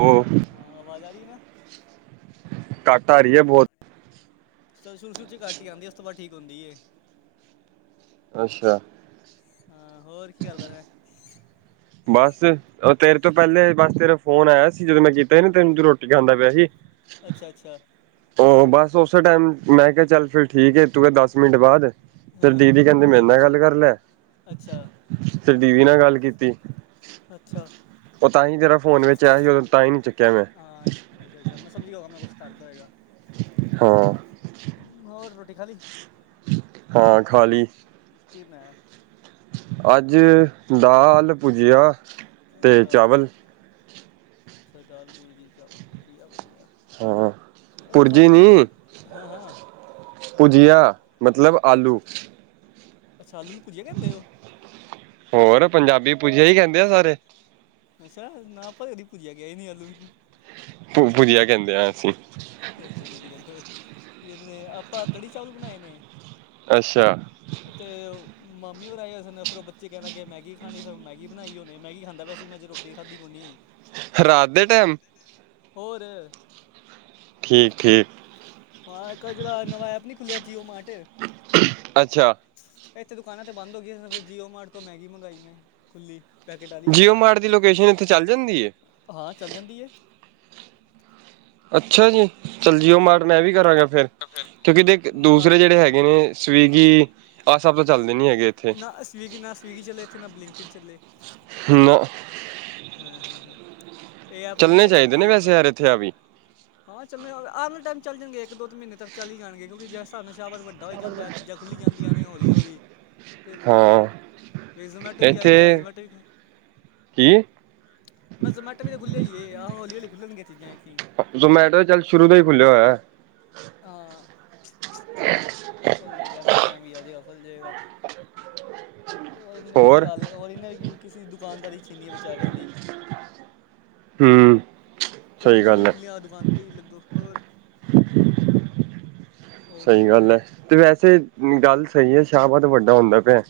ਹੋ, ਹਾਂ ਆਵਾਜ਼ ਆ ਰਹੀ ਨਾ, ਘੱਟ ਆ ਰਹੀ ਹੈ ਬਹੁਤ ਸ ਸ਼ੁਰੂ-ਸ਼ੁਰੂ ਚ ਘੱਟ ਹੀ ਆਦੀ ਅਥਵਾ ਠੀਕ ਹੁੰਦੀ ਹੈ। ਅੱਛਾ। ਹਾਂ। ਹੋਰ ਕੀ ਕਰਦਾ ਫਿਰ ਬਸ। ਉਹ ਤੇਰੇ ਤੋਂ ਪਹਿਲੇ ਬਸ ਤੇਰਾ ਫੋਨ ਆਇਆ ਸੀ, ਜਦੋਂ ਮੈਂ ਕੀਤਾ ਸੀ ਨਾ ਤੇੈਨੂੰ ਤੂੰ ਰੋਟੀ ਖਾਂਦਾ ਪਿਆ ਸੀ। ਅੱਛਾ, ਅੱਛਾ, ਉਹ ਬਸ ਉਸੇ ਟਾਈਮ ਮੈਂ ਕਿਹਾ, ਚੱਲ ਫਿਰ ਠੀਕ ਆ ਤੂੰ ਦਸ ਮਿੰਟ ਬਾਅਦ ਤੇ ਹਾਂ ਹਾਂ ਦੀਦੀ ਕਹਿੰਦੀ ਮੇਰੇ ਨਾਲ ਗੱਲ ਕਰ ਲੈ। ਅੱਛਾ ਫੇਰ ਦੀਦੀ ਨਾਲ ਗੱਲ ਕੀਤੀ। ਅੱਛਾ ਉਹ ਤਾਂਹੀ ਜਿਹੜਾ ਫੋਨ ਵਿੱਚ ਆਇਆ ਸੀ, ਦੋਂ ਤਾਂ ਹੀ ਨਹੀਂ ਚੁੱਕਿਆ ਮੈਂ ਹਾਂ ਅੱਛਾ, ਅੱਛਾ, ਮੈਂ ਸਮਝ ਗਿਆ ਮੈਂ ਕੁਛ ਖਦਾ ਹੈਗਾ, ਹਾਂ ਹੋਰ ਰੋਟੀ ਖਾਲੀ? ਹਾਂ ਖਾਲੀ, ਕੀ ਮੈ ਅੱਜ ਦਾ ਹਾਲ ਪੁੱਜਿਆ। ਅੱਛਾ- ਅੱਛਾ ਦਾਲ -ਪੂੜੀ ਤੇ ਚਾਵਲ ਵਧੀਆ- ਵਧੀਆ। ਹਾਂ ਅ ਪੁਰਜੀ ਸਾਡੇ ਤੇ ਨੀ ਹਾਂ- ਹਾਂ। ਭੁਜੀਆ। ਮਤਲਬ ਪੁੱਜ ਆਲੂ ਅੱਛਾ। ਆਲੂ ਨੂੰ ਪੁੱਜਿਆ ਕਹਿੰਦੇ ਉਹ। ਹੋਰ ਪੰਜਾਬੀ ਪੁੂਜਿਆ ਹੀ ਕਹਿੰਦੇ ਆ ਸਾਰੇ। ਅੱਛਾ ਨਾ ਆਪਾਂ ਕਦੀ ਪੁੱਜਿਆ ਕਿਹਾ ਨੀ ਆਲੂ ਨੂੰ। ਭ ਭੁਜਿਆ ਕਹਿੰਦੇ ਹ ਅਸੀਂ। ਅੱਛਾ। ਤੁਸੀਂ ਕਹਿੰਦੇ ਹੋ, ਕੀ ਕਹਿੰਦੇ ਨੇ। ਆਪਾਂ ਕੜੀ -ਚਾਵਲ ਬਣਾਏ ਨੇ। ਅੱਛਾ। ਅਤੇ ਮੰਮੀ ਹੋਰ ਆਏ ਨੇ ਫਿਰ ਉਹ ਬੱਚੇ ਕਹਿੰਦਾੱਗੇ ਮੈਗੀ ਖਾਣੀ ਫਿਰ ਮੈਗੀ ਬਣਾਈ ਹੋੇ ਮੈਗੀ ਖਾਂਦਾ ਵੈਸੇ ਮੈਂ ਜੇ। ਦੇ ਖਾਦੀ ਕੋਨੀ। ਰਾਤ ਦੇ ਟਾਈਮ। ਹੋਰ ਠੀਕ -ਠੀਕ। ਹਾਂ। ਇੱਕ ਜ ਨਵਾਂ ਐਪ ਨੀ ਖੁਲਿਆ ਜੀਓ ਮਾਟ। ਅੱਛਾ। ਇੱਥੇ ਦੁਕਾਨਾਂ ਤੇ ਬੰਦ ਹੋ ਗਈਆਂ। ਫਿਰ ਜੀਓ ਮਾਰਟ ਤੋਂ ਮੈਗੀ ਮੰਗਾਈ ਮੈਂ ਖੁੱਲੀ। ਪੈਕੇਟ ਵਾਲੀ ਜੀਓ ਮਾਰਟ ਦੀ ਲੋਕੇਸ਼ਨ ਇੱਥੇ ਚੱਲ ਜਾਂਦੀ ਹੈ। ਹਾਂ। ਚੱਲ ਜਾਂਦੀ ਹੈ। ਅੱਛਾ ਜੀ। ਚੱਲ ਜੀਓ ਮਾਟ ਮੈਂ ਹਾਂਜੀ ਵੀ ਕਰਾਂਗਾ ਫੇਰ, ਕਿਉਂਕਿ ਦੇ ਹਾਂ ਕਰ ਦੂਸਰੇ ਜਿਹੜੇ ਹੈਗੇ ਨੇ। ਸਵੀਗੀ ਆਹ ਸਭ ਤਾਂ ਚੱਲਦੇ ਨੀ ਹੈਗੇ। ਇੱਥੇ ਨਾ ਸਵੀਗੀ, ਨਾ ਸਵੀਗੀ ਚੱਲੇ ਇੱਥੇ ਨਾ ਬਲਿੰਕਟ ਚੱਲੇ। ਨੌ। ਹਾਂ- ਹਾਂ- ਹਾਂ ਇਹ ਐਪ ਵਧੀਆ ਚੱਲਣੇ ਹੇਗਾ ਚਾਹੀਦੇ ਨੇ ਤੇ ਵੈਸੇ ਗੱਲ। ਯਾਰ ਇੱਥੇ ਆ ਵੀ ਹਾਂ। ਚੱਲ ਆਰ ਵਾਲੇ ਟਾਈਮ ਚੱਲ ਜਾਂਣਗੇ ਇੱਕ -ਦੋ ਤ ਮਹੀਨੇ ਤੱਕ ਚੱਲ ਹੀ ਜਾਣਗੇ। ਕਿਉਂਕਿ ਜੇ। ਧਰਨ ਸ਼ਬਤ ਵੱਡਾ ਹੋਈ ਜਾਂਦਾ। ਚੀਜ਼ਾਂ ਖੁੱਲੀ ਜਾਂਦੀਆਂ ਨੇ ਹੌਲੀ- ਹੌਲੀ। ਅਤੇ ਖੋਲ੍ਹ ਹਾਂ ਜੇਗਾ ਵੀ। ਜ਼ੋਮੈਟੋ ਵੀ ਆ ਹੀ ਇੱਥੇ ਗਿਆ ਜ਼ੋਮੈਟੋ ਵੀ ਖੋਲ। ਕੀ। ਬਸ ਜਮਟਟਰ ਵੀ ਤਾਂ ਖੁੱਲ੍ਹ ਹੀ ਹੈ। ਆਹੋ ਹੌਲੀ- ਹਲੀ ਖੁੱਲਣਗੀਆਂ ਚੀਜ਼ਾਂ ਕੀ। ਜ਼ੋਮੈਟੋ ਚੱਲ ਸ਼ੁਰੂ ਤੋਂ ਹੀ ਖੁੱਲਿਆ ਹੋਇਆ। ਹਾਂ। [inaudible] ਖੁੱਲ ਜਾਏਗਾ ਟਾਈਮ ਵੀ ਵਧ ਖੁੱਲ ਜਾਏਗਾ। ਹੋਰ ਇਹਨੇ ਕੀ ਹਾਲ ਹੋਰ ਇਹਨੇ ਕੀ ਕਿਸੇ ਦੁਕਾਨਦਾਰੀ ਛੀਨੀ ਹੈ ਵਿਚਾਰਿਆਂ ਦੀ। ਹਮ। ਫੇਰ ਜਿੰਨਾ ਨਹੀਂ ਖੁੱਲ੍ਹਿਆ ਦੁਕਾਨ ਤੇ ਹੀ ਲੱਗੋ ਹੋਰ। ਉਹ ਤੇ ਸਹੀ ਜਿਹੜੇ ਗੱਲ ਆਏ ਏ ਤੇ ਵੈਸੇ ਗੱਲ ਸਹੀ ਏ, ਸ਼ਾਹਬਾਦ ਵੱਡਾ ਹੁੰਦਾ ਪਿਆ।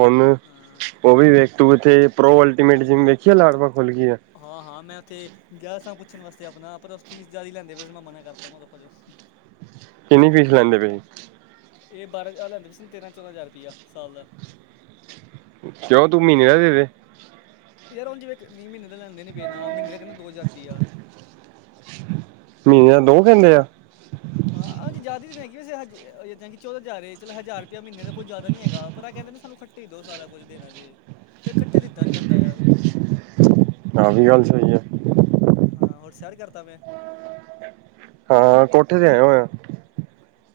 ਹੁਣ ਹਾਂ ਉਹ ਵੀ ਦੇਖ ਤੂੰ ਇੱਥੇ ਪ੍ਰੋ ਅਲਟੀਮੇਟ ਜਿਮ ਵੇਖੀ ਲਾਲ ਬਾਗ ਖੁੱਲ ਗਈ ਆ। ਹਾਂ-ਹਾਂ, ਮੈਂ ਉੱਥੇ ਗਿਆ ਸਾਂ ਪੁੱਛਣ ਵਾਸਤੇ ਆਪਣਾ ਪਰ ਫੀਸ ਜ਼ਿਆਦਾ ਲੈਂਦੇ ਪਏ ਸੀ। ਮੈਂ ਮਨਾ ਕਰਤਾ ਕਿਹਾ ਭੱਜ ਜੋ। ਕਿੰਨੀ ਫੀਸ ਲੈਂਦੇ ਪਏ ਨੇ। ਇਹ ਬਾਰਾਂ ਹਜ਼ਾਰ ਲੈਂਦੇ ਸੀ ਹੁਣ, ਤੇਰਾਂ- ਚੌਦਾਂ ਹਜ਼ਾਰ ਰੁਪਈਆ ਸਾਲ ਦਾ। ਕਿਉ ਤੂੰ ਮਹੀਨੇ ਦਾ ਦੇਂਦੇ। ਫੇਰ ਹੁਣ ਜਿਵੇਂ ਇੱਕ ਮਹੀਨੇ ਦਾ ਲੈਂਦੇ ਨਹੀਂ ਪਏ ਨਾ, ਮਹੀਨੇ ਦਾ ਦੋ ਹਜ਼ਾਰ ਰੁਪਈਆ। ਮਹੀਨੇ ਦਾ ਦੋ ਹਜਾਰ ਲੈਆ। ਹਾਂ। ਜ਼ਿਆਦਾ ਇਹ ਤਾਂ ਹੈਗੀ ਹੈ ਵੈਸੇ, ਜਿਦਾਂ ਕਿ ਚੌਦਾਂ ਹਜ਼ਾਰ ਹੈ। ਚੱਲ ਹਜ਼ਾਰ ਰੁਪਇਆ ਮਹੀਨੇ ਦਾ ਜ਼ਿਆਦਾ ਨਹੀਂ ਹੈਗਾ। ਪਰ ਆ ਕਹਿੰਦੇ ਸਾਨੂੰ। ਇੱਕਠੇ ਦਿਓ ਸਾਰਾ ਕੁਛ ਦੇਣਾ ਜੇ। ਫੇਰ ਇਕੱਠਾ ਦਿੱਤਾ ਨੀ ਜਾਂਦਾ ਯਾਰ। ਆਹ ਵੀ ਗੱਲ ਸਹੀ ਹੈ। ਹਾਂ। ਹੋਰ ਸੈਰ ਕਰਦਾ ਮੈਂ। ਹਾਂ। ਕੋਠੇ ਤੇ ਆਏ ਹੋਇਆ।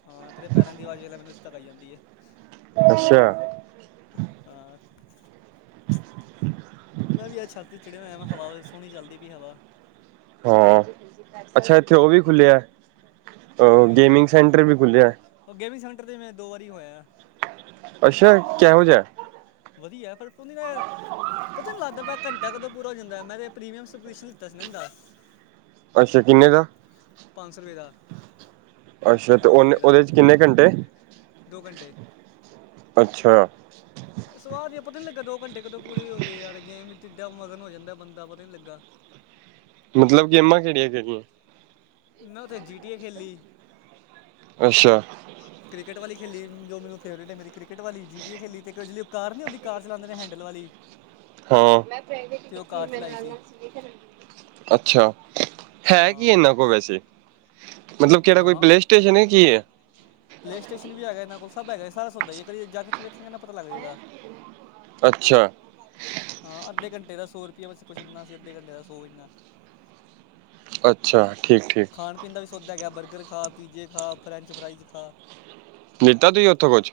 ਹਾਂ, ਤੇਰੇ ਪੈਰਾਂ ਦੀ ਆਵਾਜ਼ ਲੇ ਮੈਨੂੰ ਇਥੇ ਤੱਕ ਆਈ ਜਾਂਦੀ ਐ। ਅੱਛਾ। ਆਹ। ਮੈਂ ਵੀ ਅੱਜ ਛੱਤ ਤੇ ਚੜਿਆ ਹੋਇਆ, ਹਵਾ ਸੋਹਣੀ ਚੱਲਦੀ ਪਈਆ ਹਵਾ। ਹਾਂ, ਅੱਛਾ ਇੱਥੇ ਉਹ ਵੀ ਖੁੱਲਿਆ ਕੀ ਖੁੱਲ ਗਿਆ ਗੇਮਿੰਗ ਸੈਂਟਰ ਵੀ ਖੁੱਲ੍ਹਿਆ। ਉਹ ਗੇਮਿੰਗ ਸੈਂਟਰ ਤੇ ਮੈਂ ਦੋ ਵਾਰੀ ਹੋਇਆ। ਅੱਛਾ, ਕਿਹੋ ਜਿਹਾ। ਵਧੀਆ ਪਰ ਉਹ ਨਾ। ਪਤਾ ਨਹੀਂ ਲੱਗਦਾ ਪਿਆ ਘੰਟਾ ਕਦੋਂ ਪੂਰਾ ਹੋ ਜਾਂਦਾ ਮੈਂ ਤੇ ਪ੍ਰੀਮੀਅਮ ਸੁਪਸ਼ਨ ਲਿੱਤਾ ਸੀ ਇਹਨਾਂ ਦਾ। ਅੱਛਾ, ਕਿੰਨੇ ਦਾ। ਪੰਜ ਸੌ ਰੁਪਏ ਦਾ। ਅੱਛਾ ਤੇ ਦੋ ਉਹਨੇ ਘੰਟੇ ਦਾ ਉਹਦੇ ਚ ਕਿੰਨੇ ਘੰਟੇ ਦੋ ਘੰਟੇ ਅੱਛਾ। ਸਵਾਦ ਹੀ ਪਤਾ ਨੀ ਲੱਗਾ, ਦੋ ਘੰਟੇ ਕਦੋਂ ਪੂਰੇ ਹੋ ਗਏ ਯਾਰ ਗੇਮ ਵੀ ਇੱਡਾ ਮਗਨ ਹੋ ਜਾਂਦਾ ਬੰਦਾ ਪਤਾ ਨੀ ਲੱਗਾ। ਮਤਲਬ ਗੇਮਾਂ ਕਿਹੜੀਆਂ ਖੇਡਣੀਆਂ। ਮੈਂ ਉੱਥੇ ਜੀਟੀਏ ਖੇਲੀ। ਅੱਛਾ। ਅੱਛਾ। ਕ੍ਰਿਕਟ ਵਾਲੀ ਖੇਲੀ, ਜੋ ਮੈਨੂੰ ਫੇਵਰੇਟ ਐ ਮੇਰੀ ਕ੍ਰਿਕਟ ਵਾਲੀ, ਜੀਟੀਏ ਖੇਲੀ ਅਤੇ ਇੱਕ ਜਿਹੜੀ ਉਹ ਕਾਰ ਨਹੀਂ ਉਹਦੀ ਕਾਰ ਚਲਾਉਂਦੇ ਨੇ ਹੈਂਡਲ ਵਾਲੀ। [inaudible] ਹਾਂ। ਤੇ ਉਹ ਕਾਰ ਚਲਾਈ ਸੀ ਅੱਛਾ, ਹੈ ਕੀ ਹਾਂ ਇਹਨਾਂ ਕੋਲ ਵੈਸੇ। ਮਤਲਬ ਕਿਹੜਾ ਕੋਈ ਹਾਂ ਪਲੇ ਸਟੇਸ਼ਨ ਹੈ ਕੀ ਹੈ। ਪਲੇ ਸਟੇਸ਼ਨ ਵੀ ਹੈਗਾ ਇਹਨਾਂ ਕੋਲ, ਸਭ ਹੈਗਾ ਸਾਰਾ ਸੌਦਾ ਹੈ ਕੀ ਇੱਕ ਵਾਰੀ ਜਾ ਕੇ ਉੱਥੇ ਵੇਖੇਗਾ ਨਾ ਸਾਰਾ ਪਤਾ ਲੱਗ ਜਾਏਗਾ। ਅੱਛਾ। ਹਾਂ ਅੱਧੇ ਘੰਟੇ ਦਾ ਸੌ ਰੁਪਇਆ ਬਸ ਕੁਛ ਇੰਨਾ ਸੀ ਅੱਧੇ ਘੰਟੇ ਦਾ ਸੌ ਇੰਨਾ। ਅੱਛਾ, ਠੀਕ-ਠੀਕ। ਖਾਣ ਪੀਣ ਦਾ ਵੀ ਸੌਦਾ ਹੈਗਾ ਹੈਂ। ਬਰਗਰ ਖਾ, ਪੀਜੇ ਖਾ, ਫਰੈਂਚ ਫਰਾਈਜ਼ ਖਾ। ਲੀਤਾ ਤੁਸੀਂ ਉੱਥੋਂ ਕੁਝ।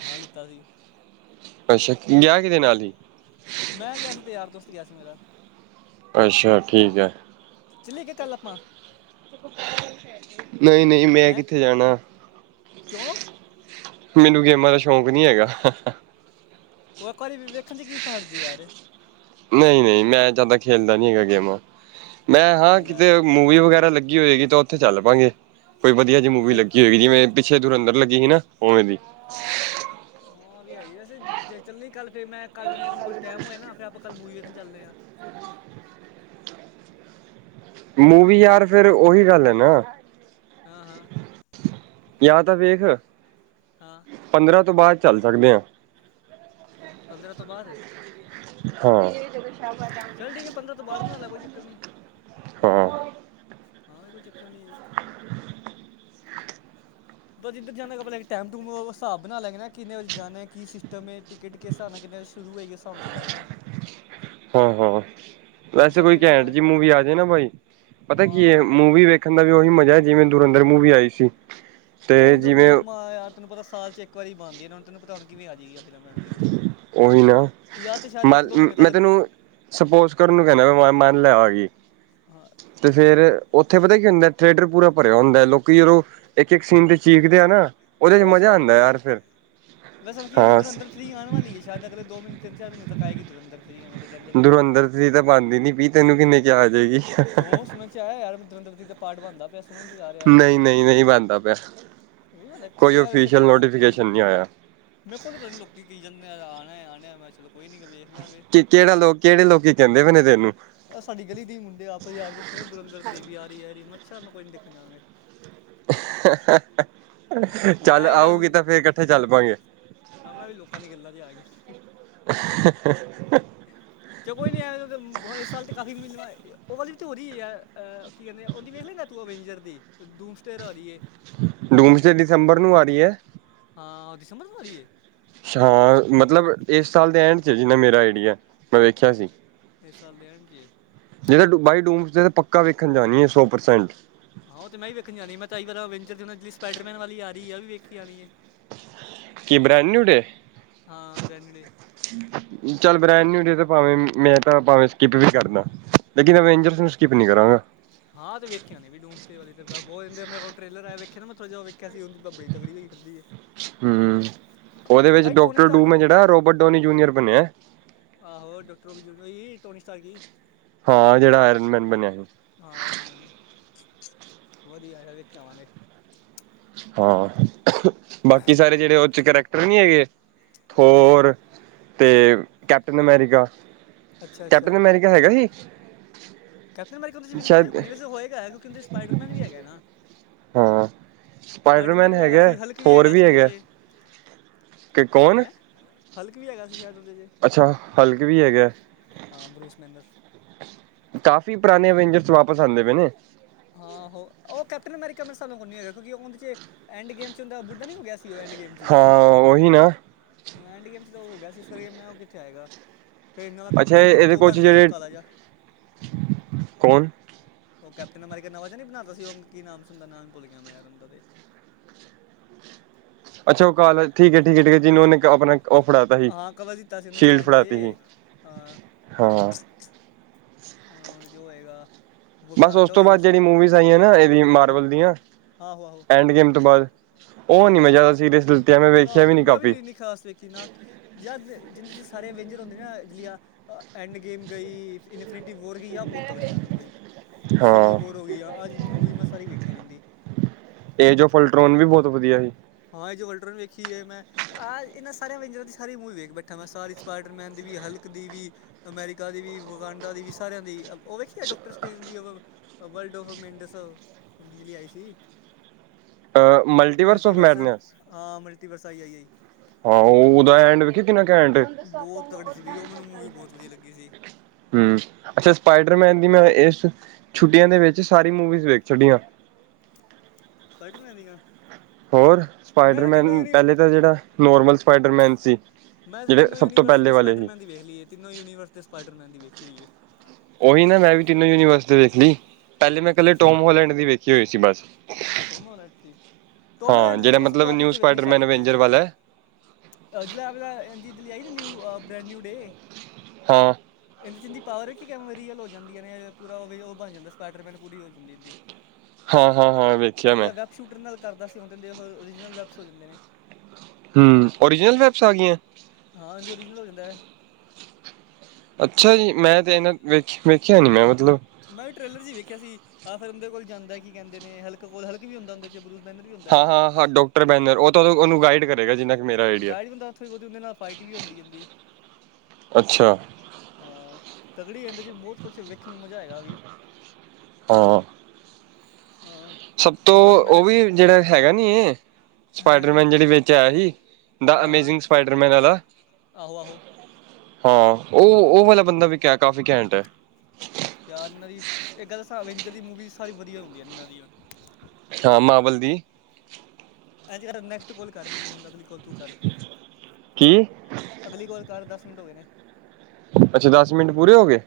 ਹਾਂ ਲਿੱਤਾ ਸੀ। ਅੱਛਾ, ਗਿਆ ਕਿਦੇ ਨਾਲ ਹੀ। ਮੈਂ ਗਿਆ ਸੀ ਤੇ ਯਾਰ ਦੋਸਤ ਗਿਆ ਸੀ ਮੇਰਾ। ਅੱਛਾ, ਠੀਕ ਹੈ। ਚੱਲੇ ਗੇ ਕੱਲ ਆਪਾਂ। ਨਹੀਂ-ਨਹੀਂ, ਮੈਂ ਹੈਂ ਕਿੱਥੇ ਜਾਣਾ। ਕਿਉਂ। ਮੈਨੂੰ ਗੇਮਾਂ ਦਾ ਸ਼ੌਂਕ ਨੀ ਹੈਗਾ। ਉਹ ਇੱਕ ਵਾਰੀ ਵੀ ਵੇਖਣ ਚ ਕੀ ਫਰਜ਼ ਹੈ ਯਾਰ ਨਹੀਂ ਨਹੀਂ ਮੈਂ ਜਿਆਦਾ ਖੇਲਦਾ ਨੀ ਹੈਗਾ ਗੇਮਾਂ ਮੈਂ ਹਾਂ ਲੈ ਕਿਤੇ ਮੂਵੀ ਵਗੈਰਾ ਲੱਗੀ ਹੋਏਗੀ ਤਾਂ ਉੱਥੇ ਚੱਲ ਪਾਾਂਗੇ ਕੋਈ ਵਧੀਆ ਜਿਹੀ ਮੂਵੀ ਫਿਰ ਲੱਗੀ ਹੋਏਗੀ ਜਿਵੇਂ ਪਿੱਛੇ ਤੁਰਿੰਦਰ ਲੱਗੀ ਹੋਈ ਸੀ ਨਾ ਉਵੇਂ ਦੀ ਹਾਂ ਵੀ ਹੈਗੀ ਵੈਸੇ ਚੱਲੀ ਕੱਲ ਫਿਰ ਮੈਂ ਕੱਲ ਮੇਰੇ ਕੋਲ ਟਾਈਮ ਹੋਇਆ ਨਾ ਫਿਰ ਆਪਾਂ ਕੱਲ ਮੂਵੀ ਵੇਖਣ ਚੱਲਦੇ ਹਾਂ। ਮੂਵੀ ਹੈਂ ਯਾਰ ਫਿਰ ਉਹੀ ਗੱਲ ਐ ਨਾ। ਹਾਂ-ਹਾਂ। ਜਾਂ ਤਾਂ ਵੇਖ ਹਾਂ ਪੰਦਰਾਂ ਤੋਂ ਬਾਅਦ ਚੱਲ ਸਕਦੇ ਆ। ਪੰਦਰਾਂ ਤੋਂ ਬਾਅਦ ਹਾਂ। ਚੱਲ ਠੀਕ ਐ, ਪੰਦਰਾਂ ਤੋਂ ਬਾਅਦ ਬਣਾ ਲੈ ਕੋਈ ਚੱਕਰ ਨੀ। ਹਾਂ ਹਾਂ ਵੀ ਕੋਈ ਚੱਕਰ ਨਹੀਂ। ਬਸ ਜਿਧਰ ਜਾਣਾ ਆਪਣਾ ਟਾਈਮ ਟੂਮ ਹਿਸਾਬ ਬਣਾ ਲਾ ਨਾ ਕਿੰਨੇ ਵਜੇ ਜਾਣਾ, ਕੀ ਸਿਸਟਮ ਏ। ਟਿਕਟ ਕਿਸ ਹਿਸਾਬ ਨਾਲ ਕਿੰਨੇ ਵਜੇ ਸ਼ੁਰੂ ਹੋਗੇ ਉਸ ਹਿਸਾਬ ਨਾਲ ਚੱਲਾਂਗੇ ਨਾ। ਹਾਂ-ਹਾਂ। ਉਸ ਵੈਸੇ ਹਿਸਾਬ ਨਾਲ ਕੋਈ ਖਰੀਦ ਸਕਦੇ ਕੈਂਟ ਹਾਂ ਜਿਹੀ ਮੂਵੀ ਆ ਜੇ ਨਾ ਬਾਈ ਪਤਾ ਕੀ ਹੈ ਹਾਂ ਮੂਵੀ ਵੇਖ। ਦੇਖਣ ਦਾ ਵੀ ਉਹੀ ਮਜ਼ਾ ਹੈ ਜਿਵੇਂ ਦੁਰਿੰਧਰ ਮੂਵੀ ਆਈ ਸੀ। ਤੇ ਉਹ ਹਣ ਜਿਵੇਂ ਫਿਲਮਾਂ ਆ ਯਾਰ ਤੈਨ ਪਤਾ ਸਾਲ ਚ ਇੱਕ ਵ ਬਣਦੀਆਂ ਨਾੁ ਤੈਨੂੰ ਪਤਾ ਹੁਣ ਕਿਵੇਂ ਆ ਜਾਗੀ ਫਿਲਮ ਐਵੇ ਦੀ ਕੋਈ ਉਹੀ ਨਾ ਯਾਰ ਤੇ ਸ਼ਾਇਦ ਇੱਕ ਮਨ ਦੋ ਮਹੀਨੇ ਮੈਂ ਤੱਕ ਤੈਨੂੰ ਸਪੋਜ ਕਰਨ ਨੂੰ ਕਹਿਣਾ ਮੈਂ ਮੰਨ ਲੈ ਆਗੀ ਹਾਂ ਤੇ ਫੇਰ ਉੱਥੇ ਪਤਾ ਹੀ ਕੀ ਹੁੰਦਾ ਥੀਏਟਰ ਪੂਰਾ ਭਰਿਆ ਹੁੰਦਾ ਹੈ ਲੋਕੀ ਜਦੋਂ ਇੱਕ ਇੱਕ ਸੀਨ ਤੇ ਚੀਖਦੇ ਆ ਨਾ ਉਹਦੇ ਚ ਉਹ ਮਜ਼ਾ ਸਵਾਦ ਆਂਦਾ ਆਉਂਦਾ ਯਾਰ ਫਿਰ ਵੈਸੇ ਕੀ ਆਦੇ ਹਾਂ ਦੁਰੰਧ ਨਹੀਂ ਆਨ ਵਾਲੀ ਸ਼ਾਇਦ ਅਗਲੇ ਦੋ ਮਹੀਨੇ ਚਾਰ ਮਹੀਨੇ ਤ ਆਏਗੀ ਤੇ ਕਹਿੰਦੇ ਪ ਨੇ ਆ ਤੇਰੀ ਤਾਂ ਬਣਦੀ ਨੀ ਵੀ ਤੈਨੂੰ ਕਿਵੇਂ ਯਾਦ ਰਵੇਗੀ ਕਿਉਂ ਸੁਣ ਚ ਆਇਆ ਯਾਰ ਮੈਂ ਦਰਿੰਦਰ ਦੀ ਦਾ ਪਾਟ ਬਣਦਾ ਪਿਆ ਸੁਣਨ 'ਚ ਆ ਰਿਹਾ ਨਹੀਂ ਨਹੀਂ ਨਹੀਂ ਬਣਦਾ ਪਿਆ ਨਹੀਂ ਕੋਈ ਬਣਦਾ ਓਫੀਸ਼ਲ ਨੋਟੀਫਕੇਸ਼ਨ ਨਹੀਂ ਹੋਇਆ ਮੇ ਕੋਲ ਪਤਾ ਨੀ ਲੋਕੀ ਕੀ ਜਾਂਦੇ ਆ ਆਉਣਾ ਆਉ ਆ ਮ ਕਿਹਾ ਚਲ ਕੋਈ ਨੀ ਲਾਂਗੇ। ਕਿਹੜਾ ਲੋਕ ਕਿਹੜੇ ਲੋਕੀ ਕਹਿੰਦੇ ਪਏ ਨੇ ਤਨੂੰ ਇਹ ਸਾਡੀ ਗਲੀ ਦੇ ਹੀ ਮੁੰਡੇ ਆਪੇ ਯਾਰ ਦ ਕਹਿੰਦੇ ਦੁਰੰਧ ਥਰੀ ਵੀ ਆ ਰਹੀ ਯਾਰੀ ਮੈਂ ਅੱਛਾ ਮੈਂ ਕੋਈ ਨੀ ਦੇਖਣ ਜਾਾਂਗੇ ਚੱਲ ਮੈਂ ਹੀ ਆਊਗੀ ਤਾਂ ਫੇਰ ਇਕੱਠੇ ਚੱਲ ਪਾਾਂਗੇ ਹਾਂ ਮੈਂ ਵੀ ਲੋਕਾਂ ਦੀਆਂ ਗੱਲਾਂ ਚ ਆ ਗਿਆ [unintelligible] ਹਾਹਾ ਚ ਕੋਈ ਨਹੀਂ ਆ ਇਸ ਸਾਲ ਤਾਂ ਕਾਫ਼ੀ ਮਿਲ ਉਹਓਵ ਵੀ ਤਾਂ ਹੋ ਰ ਹੈ ਕੀ ਉਹਦੀ ਵੇਖ ਲ ਨਾ ਤੂੰ ਅਵੇਂਜਰ ਦੀ ਦੂਮਸ ਸਟੇਰਾ ਹੋ ਰਹੀ ਹੈ ਡੂਮ ਦਸੰਬਰ ਨੂੰ ਆ ਰਹੀ ਹੈ ਹਾਂ ਦਿਸੰਬਰ ਨੂੰ ਆ ਰਹੀ ਹੈ ਅੱਛਾ ਮਤਲਬ ਇਸ ਸਾਲ ਦੇ ਐਂਡ ਚ ਜਿਨਾ ਮੇਰਾ ਆਈਡੀਆ ਮੈਂ ਵੇਖਿਆ ਸੀ ਇਸ ਸਾਲ ਦੇਣ ਗੇ ਜਿ ਬਾਈ ਦੂਮ ਪੱਕਾ ਵੇਖਣ ਜਾਣੀ ਹੈ ਸੌ ਪ੍ਰਸੈਂਟ ਆਹੋ ਮ ਵੀ ਵੇਖਣ ਜਾਣੀ ਆ ਮੈਂ ਤਾਂਈ ਵਾਰ ਅਂਜਰ ਜਿਹੜ ਸਪਾਈਡਰ ਮਨ ਵਾਲੀ ਆ ਰਹੀ ਹੈ ਉਹ ਵੀ ਵੇਖ ਆਣੀ ਹੈ ਕੀ ਬਰੈਡਨਿਊ ਨੇ ਹਾਂ ਬ੍ਰੈਂਡ ਡੇ ਚੱਲ ਬ੍ਰੈਂਡ ਨੀਡੀ ਭਾਵੇਂ ਮੈਂ ਤਾਂ ਭਾਵੇਂ ਸਕਿੱਪ ਵੀ ਕਰਦਾ ਲੇਕਿਨ ਇੰਜਰਸ ਨੂੰ ਸਕਿਪ ਨੀ ਕਰਾਂਗਾ ਹਾਂ ਤੇ ਵੇਖਿਆ ਨੇ ਵੀ ਡੂਮਟ ਵਾਲੇ ਤੇ ਬਤਿੰਦੇ ਮੇ ਕੋਲ ਟਰੇਲਰ ਆਆੇਖਿਆ ਨਾ ਮੈਂਥੋੜਾ ਜਹਾ ਵੇਖਿਆ ਉਹਦੀ ਬੜ ਤਕੜੀ ਹੋਈ ਫਿਰਦੀ ਹੈ ਹਮ ਉਹਦੇ ਵਿੱਚ ਆਈ ਟੋਨੀ ਡਾਕਟਰ ਸਟਾਰ ਕੀ ਡੂਮੈਂ ਜਿਹੜਾ ਰੋਬਰਟ ਡੋਨੀ ਜੂਨੀਅਰ ਬਣਿਆ ਆਹੋ ਡਾਕਟਰੋ ਟੋਨੀ ਸਟਾਰ ਗਈ ਹਾਂ ਜਿਹੜਾ ਆਇਰਨਮੈਨ ਬਣਿਆ ਸੀ ਹਾਂ ਯਰਮਨੀ ਵਧੀਆ ਆਇਆ ਵੇਖ ਆਵਾਂਗੇ ਹਾਂ ਬਾਕੀ ਸਾਰੇ ਜਿਹੜੇ ਉਹ ਚ ਕਰੈਕਟਰ ਨਹੀਂੀ ਹੈਗੇ ਹਾਂ ਹਾਂ ਹੋਰ ਤੇ ਕੈਪਟਨ ਅਮੈਰੀਕਾ ਅੱਛਾ ਕੈਪਟਨ ਅੱਛਾ ਅਮੈਰੀਕਾ ਹੈਗਾ ਸੀ ਕੈਪਨ ਮਰੀ ਉਹਦੇ ਚ ਵੀਖ ਸ਼ਾਇਦ ਹੋ ਨਹੀਂ ਵਸ ਹੋਗਾ ਕਿਉਂਕਿ ਦੇ ਸਪਾਈਡਰਮੈ ਵੀ ਹੈਗਾ ਨਾ ਹਾਂ ਸਪਾਈਡਰਮੈਨ ਵੀ ਹੈਗਾ ਸੀ ਹਲਕ ਹੋਰ ਵੀ ਹੈਗਾ ਕਿ ਕੌਣ ਹੈਣ ਹਲਕ ਵੀ ਹੈਗਾ ਸੀ ਸ਼ਦਓਦੇਲ ਅੱਛਾ ਹਲਕ ਵੀ ਹੈਗਾ ਹਾਂ ਬਰੂਸ ਮਹਿੰਦਰ ਕਾਫੀ ਪੁਰਾਣੇ ਅਵੇਂਜਰਸ ਵਾਪਿਸ ਆਉਂਦੇ ਪਏ ਨੇ ਹਾਂੋ ਉਹ ਕੈਪਟਨ ਮਾਰ ਕ ਮ ਸਾਨੂੰ ਨਗਾਉਂ ਉਹ ਕਹਦੇੇ ਐਂਡ ਗੇਮ ਚ ਹੁੰਦਾ ਬੁੱਢ ਨ ਹੋ ਗਿਆ ਸੀ ਉਹ ਐਡ ਗੇਮ 'ਚ ਹਾਂ ਉਹੀ ਨਾ ਹਾਂ ਐਂਡੀ ਗੇਮ ਚ ਤਾਂ ਹੋ ਗਿਆ ਸੀ ਇਸ ਕਰਕੇ ਮੈਂ ਉਹ ਕਿੱਥੇ ਆਏਗਾ ਫਿਰ ਇਹਨਾਂ ਦਾ ਅੱਛਾ ਕੈਪਟਨ ਮਰੀ ਕੇ ਤੇ ਇਹਦੇ ਉਹ ਕੁਛ ਬਣ ਗਿਆ ਸੀ, ਉਹ ਜਿਹੜੇ ਕਾਲਾ ਜਾ। ਕੌਣ ਉਹ ਕੈਪਟਨ ਮਰ ਨਵਾਂ ਜਿ ਨੀ ਬਣਾਤਾ ਸੀ, ਉਹ ਕੀ ਨਾਮ ਉਹਦਾ ਨਾਮ ਸੀ ਭੁੱਲ ਗਿਆ ਮੈਂ ਉਹਦਾ ਤੇ ਅੱਛਾ ਉਹ ਕਾਲ ਠੀਕ ਐ- ਠੀਕ ਐ- ਠੀਕ ਐ, ਜਿਨੂੰ ਉਹਨੇ ਆਪਣਾ ਉਹ ਫੜਾਤਾ ਸੀ, ਹਾਂ ਕਵਰ ਦਿੱਤਾ ਸੀ ਉਹਨੇ ਸ਼ੀਲਡ ਐਂਡ 'ਚ ਫੜਾਤੀ ਸੀ, ਹਾਂ ਹਾਂ। ਹਾਂ, ਉਹਦੇ ਚ ਹੋਏਗਾ। ਬਸ ਉਸ ਵਕਾਂਡ ਤੋਂ ਹੋਏਗੀ ਬਾਅਦ ਜਿਹੜੀ ਸ਼ਾਇਦ, ਮੂਵੀਜ਼ ਆਈਆਂ ਨਾ ਇਹਦੀ ਹਾਂ ਮਾਰਵਲ ਦੀਆਂ ਆਹੋ- ਆਹੋ ਐਂਡ ਗੇਮ ਤੋਂ ਬਾਅਦ ਉਹ ਹਾਂ- ਨੀ ਹਾਂ, ਮੈਂ ਜ਼ਿਆਦਾ ਸੀਰੀਅਸ ਲਿੱਤੀਆਂ ਮੈਂ ਨਾ ਵੇਖਿਆ ਨੀ ਮੈਂ ਕਾਫੀ ਵੀ ਇੰਨੀ ਖਾਸ ਵੇਖੀ ਨਾ। ਜ ਜਿਹਦੇ ਚ ਸਾਰੇ ਅਵੈਂਜਰ ਹੁੰਦੇ ਨਾ, ਜੀਆਂ ਐਂਡ ਗੇਮ ਗਈ ਇਨ ਪੀਟੀ ਵੋਰ ਗਈ ਆ ਬਹੁਤ ਤਕੜੀਆਂ ਸਨ, ਬਈ ਸਿਵਲ ਹਾਂ ਵੋਰ ਹੋ ਗਈ ਆ, ਅੱਜ ਮੂਵੀ ਮੈਂ ਸਾਰੀ ਵੇਖੀਆਂ ਰਹਿੰਦੀ। ਇਹ ਜੋ ਫਲਟ੍ਰੋਨ ਵੀ ਬਹੁਤ ਵਧੀਆ ਸੀ। ਹਾਂ, ਇਹ ਜੋ ਵਲਟਰਨ ਵੇਖੀ ਹੈ ਮੈਂ ਆਹ ਇਹਨਾਂ ਸਾਰਿਆਂ ਵੈਜਰਾਂ ਦੀ ਸਾਰੀ ਮੂਵੀ ਵੇਖ ਬੈਠਾ ਮੈਂ, ਸਾਰੀ ਸਪਾਈਡਰਮੈਨ ਦੀ ਵੀ, ਹਲਕ ਦੀ ਵੀ। ਅਮੈਰੀਕਾ ਦੀ ਵੀ, ਵਕਾਨਡਾ ਦੀ ਵੀ, ਸਾਰਿਆਂ ਦੀ ਉਹ ਵੇਖੀ ਏ ਡਾਕਟਰ ਸਟੇਨ ਦੀ ਵਰਲਡ ਔਫ ਮੈਂਡਸ ਬਿਜਲੀ ਆਈ ਸੀ। ਅ ਮਲਟੀਵਰਸ ਮਿਟੀ ਆਫ ਬਰਸ ਮੈਡਨੈਸ ਹਾਂ, ਮਿਲਟੀਵਰਸ ਆਈ -ਆਈ -ਆਈ ਹਾਂ ਉਹ ਉਹਦਾ ਐਂਡ ਵੇਖੇ ਕਿੰਨਾ ਕੈਂਟ ਐ। ਬਹੁ ਤਕੜੀ ਸੀ ਵੀ, ਉਹ ਮੈਨੂੰ ਮੂਵੀ ਬਹੁਤ ਵਧੀਆ ਲੱਗੀ ਸੀ। ਹੂੰ, ਅੱਛਾ ਸਪਾਈਡਰਮੈਨ ਦੀ ਮੈਂ ਇਸ ਛੁੱਟੀਆਂ ਦੇ ਵਿੱਚ ਸਾਰੀ ਮੂਵੀਜ਼ ਵੇਖ ਛੱਡੀ ਆਂ। ਪੜ੍ਹ ਲੈਂਦੀਆਂ। ਹੋਰ ਸਪਾਈਡਰਮੈਨ, ਪਹਿਲੇ ਤਾਂ ਜਿਹੜਾ ਨੋਰਮਲ ਸਪਾਈਡਰਮੈਨ ਸੀ ਮੈਂ ਤਾਂ ਜਿਹੜੇ ਤਿੰਨੋਂ ਸਭ ਤੋਂ ਯੂਨੀਵਰਸ ਪਹਿਲੇ ਦੇ ਵਾਲੇ ਸਪਾਈਡਰਮੈਨ ਦੀ ਵੇਖ ਲਈ ਹੈ ਤਿੰਨੋਂ ਯੂਨੀਵਰਸ ਦੇ ਸਪਾਈਡਰਮੈਨ ਦੀ ਵੇਖੀ ਹੋਈ ਏ। ਉਹੀ ਨਾ ਮੈਂ ਵੀ ਤਿੰਨੋ ਯੂਨੀਵਰਸ ਤੇ ਵੇਖ ਲਈ, ਪਹਿਲੇ ਮੈਂ ਇਕੱਲੇ ਟੋਮ ਹਾਂ ਹੋਲੈਂਡ ਦੀ ਵੇਖੀ ਹੋਈ ਸੀ ਬਸ। ਅੱਛਾ ਟੋਮਹੋਲੈਂਡ ਦੀ, ਟੋਮ ਹਾਂ ਹੋਲੈਂਡ ਦੀ ਜਿਹੜਾ ਮੈਂ ਸਭ ਤੋਂ ਮਤਲਬ ਆਖਰ ਨਿਊ ਚ ਵੇਖਣੀ ਸਟਾਟ ਸਪਾਈਡਰਮੈਨ ਕੀਤੀ ਅਵੇਂਜਰ ਸੀ। ਵਾਲਾ ਹੈ। ਹ ਜਲਾ ਦਿੱਲੀ ਆਈ ਨਾ, ਨਿਊ ਬ੍ਰੈਂਡ ਨਿਊ ਡੇ ਹਾਂ, ਇਹਦੇ ਚ ਇਹਦੀ ਪਾਵਰ ਹੈ ਕਿ ਐਵੇਂ ਰੀਅਲ ਹੋ ਜਾਂਦੀਆਂ ਨੇ, ਪੂਰਾ ਵੀ ਉਹ ਬਣ ਜਾਂਦਾ ਸਪਾਈਡਰਮੈਨ ਪੂਰੀ ਹੋ ਜਾਂਦੀ ਇਹਦੀ। ਹਾਂ- ਹਾਂ -ਹਾਂ ਐਂਵੇ ਪਹਿਲੇ ਤੇ ਇਹ ਵੈਬ ਸ਼ੂਟਰ ਨਾਲ ਕਰਦਾ ਸੀ, ਹੁਣ ਤੇ ਓਰੀਜਨਲ ਵੈਬਸ ਹੋ ਜਾਂਦੇ ਨੇ। ਹੂੰ, ਓਰੀਜਨਲ ਵੈਬਸ ਆ ਗਈਆਂ। ਹਾਂ, ਇਹਦੀ ਓਰੀਜਨਲ ਹੋ ਜਾਂਦਾ। ਅੱਛਾ ਜੀ, ਮੈਂ ਤੇ ਇਹਨਾਂ ਵੇਖ ਵੇਖਿਆ ਨੀ ਮੈਂ ਮਤਲਬ। ਮੈਂ ਵੀ ਟ੍ਰੇਲਰ ਚ ਹੀ ਵੇਖਿਆ ਸੀ, ਆਹ ਫਿਰ ਉਹਦੇ ਕੋਲ ਜਾਂਦਾ ਕੀ ਕਹਿੰਦੇ ਨੇ ਹਲਕ ਕੋਲ, ਹਲਕ ਵੀ ਹੁੰਦਾ ਉਹਦੇ ਜਬਰੂਸ ਮੈਨਰ ਵੀ ਹੁੰਦਾ। ਹਾਂ ਹਾਂ ਡਾਕਟਰ ਬੈਨਰ ਉਹ ਤਾਂ ਉਹਨੂੰ ਗਾਈਡ ਕਰ ਹੈਗਾ ਜਿੰਨਾ ਕੁ ਮੇਰਾ ਆਈਡੀਆ ਗਾਇਡ ਵੀ ਹੁੰਦਾ, ਥੋੜ੍ਹੀ ਬਹੁਤੀ ਉਹਦੇ ਨਾਲ ਫਾਈਟ ਵੀ ਹੁੰਦੀ ਜਾਂਦੀ। ਅੱਛਾ, ਹਾਂ ਤਕੜੀ ਕਹਿੰਦੇ, ਜੇ ਬਹੁਤ ਕੁਛ ਵੇਖਣ ਨੂੰ ਮਜਾ ਹੈਗਾ ਵੀ। ਹਾਂ, ਹਾਂ, ਸਭ ਤੋਂ ਬਸ ਮੈਂ ਉਹ ਕਿਹਾ ਚੱਲ ਵੀ ਜਿਹੜਾ ਹੈਗਾ ਨੀ ਇਹ ਹੈਂ ਹੈਂ ਸਪਾਈਡਰਮੈਨ ਜਿਹੜੀ ਵਿੱਚ ਆਇਆ ਸੀ। ਦਾ ਹਾਂ ਹਾਂ ਅਮੇਜ਼ਿੰਗ ਸਪਾਈਡਰਮੈਨ ਆਲਾ ਆਹੋ -ਆਹੋ ਹਾਂ, ਉਹ- ਉਹ ਵਾਲਾ ਬੰਦਾ ਵੀ ਕਿਆ ਕਾਫੀ ਘੈਂਟ ਐ। ਯਾਰ ਇਹਨਾਂ ਦੀ ਇਕ ਗੱਲ ਦੱਸਾਂ, ਅਵੇਂਜਰ ਦੀ ਮੂਵੀਜ਼ ਸਾਰੀ ਵਧੀਆ ਹੁੰਦੀਆਂ ਇਹਨਾਂ ਦੀਆਂ। ਹਾਂ ਮਾਵਲ ਦੀ। ਇੰਜ ਕਰ ਨੈਕਸਟ ਕੋਲ ਕਰ ਮੈਨੂੰ, ਹੁਣ ਅਗਲੀ ਕੋਲ ਤੂੰ ਕਰ। ਕੀ ਅਗਲੀ ਕੋਲ ਕਰ, ਦਸ ਮਿੰਟ ਹੋ ਗਏ ਨੇ। ਅੱਛਾ, ਦਸ ਮਿੰਟ ਪੂਰੇ ਹੋਗੇ।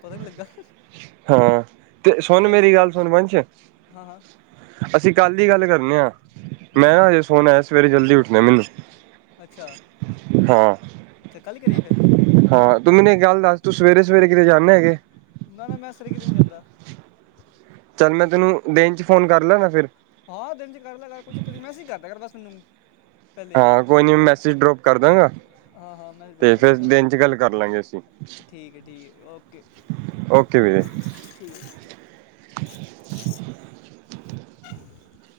ਪਤਾ ਨੀ ਲੱਗਾ ਚੱਲ ਹਾਂ, ਤੇ ਸੁਣ ਅਗਲੀ ਮੇਰੀ ਗੱਲ ਸੁਣ ਵੰਸ਼ ਹਾਂ ਹਾਂ ਅਸੀਂ ਕੱਲ ਦੀ ਗੱਲ ਕਰਨੇ ਆ, ਮੈਂ ਹਾਂ ਨਾ ਹਜੇ ਸੋਣ ਆਇਆ ਸਵੇਰੇ ਜਲਦੀ ਉੱਠਦੇ ਮੈਨੂੰ ਅੱਛਾ, ਹਾਂ ਤੇ ਕੱਲ੍ਹ ਕਰੇ ਫਿਰ ਹਾਂ, ਤੂੰ ਮੈਨੂੰ ਇੱਕ ਗੱਲ ਦੱਸ ਤੂੰ ਸਵੇਰੇ ਸਵੇਰੇ ਕਿਤੇ ਜਾਂਦੇੇ ਹੈਗੇ ਨਾ -ਨਾ ਮੈਂ ਸਵੇਰੇ ਕਿਤੇ ਨਹੀਂ ਜਾਂਦਾ ਚੱਲ, ਮੈਂ ਤੈਨੂੰ ਦਿਨ ਚ ਫੋਨ ਕਰ ਲਾਂਗਾ ਫਿਰ ਹਹ ਦਿਨ ਚ ਕਰਦਾ ਕਰ ਕੋਈ ਚੱਕਰ ਨਹੀ, ਮੈਂਸਜ ਕਰਦਾ ਕਰ ਬਸ ਮੈਨੂੰ ਪਹਿਲੇ ਹਾਂ, ਕੋਈ ਨੀ ਮੈਸੇਜ ਡਰੋਪ ਕਰ ਦਾਂਗਾ ਹਾਂ ਹਾਂ ਮੈਂਸਜ ਡੋਪ ਤੇ ਕਰ ਫਿਰ ਦੇਗਾ, ਦਿਨ ਚ ਗੱਲ ਕਰ ਲਾਂਗੇ ਅਸੀਂ ਠੀਕ ਹੈ ਠੀਕ ਹੈ ਓਕੇ। ਓਕੇ ਵੀਰੇ ਠੀਕ ਹੈ ਠੀਕ ਹੈ [unintelligible] [unintelligible]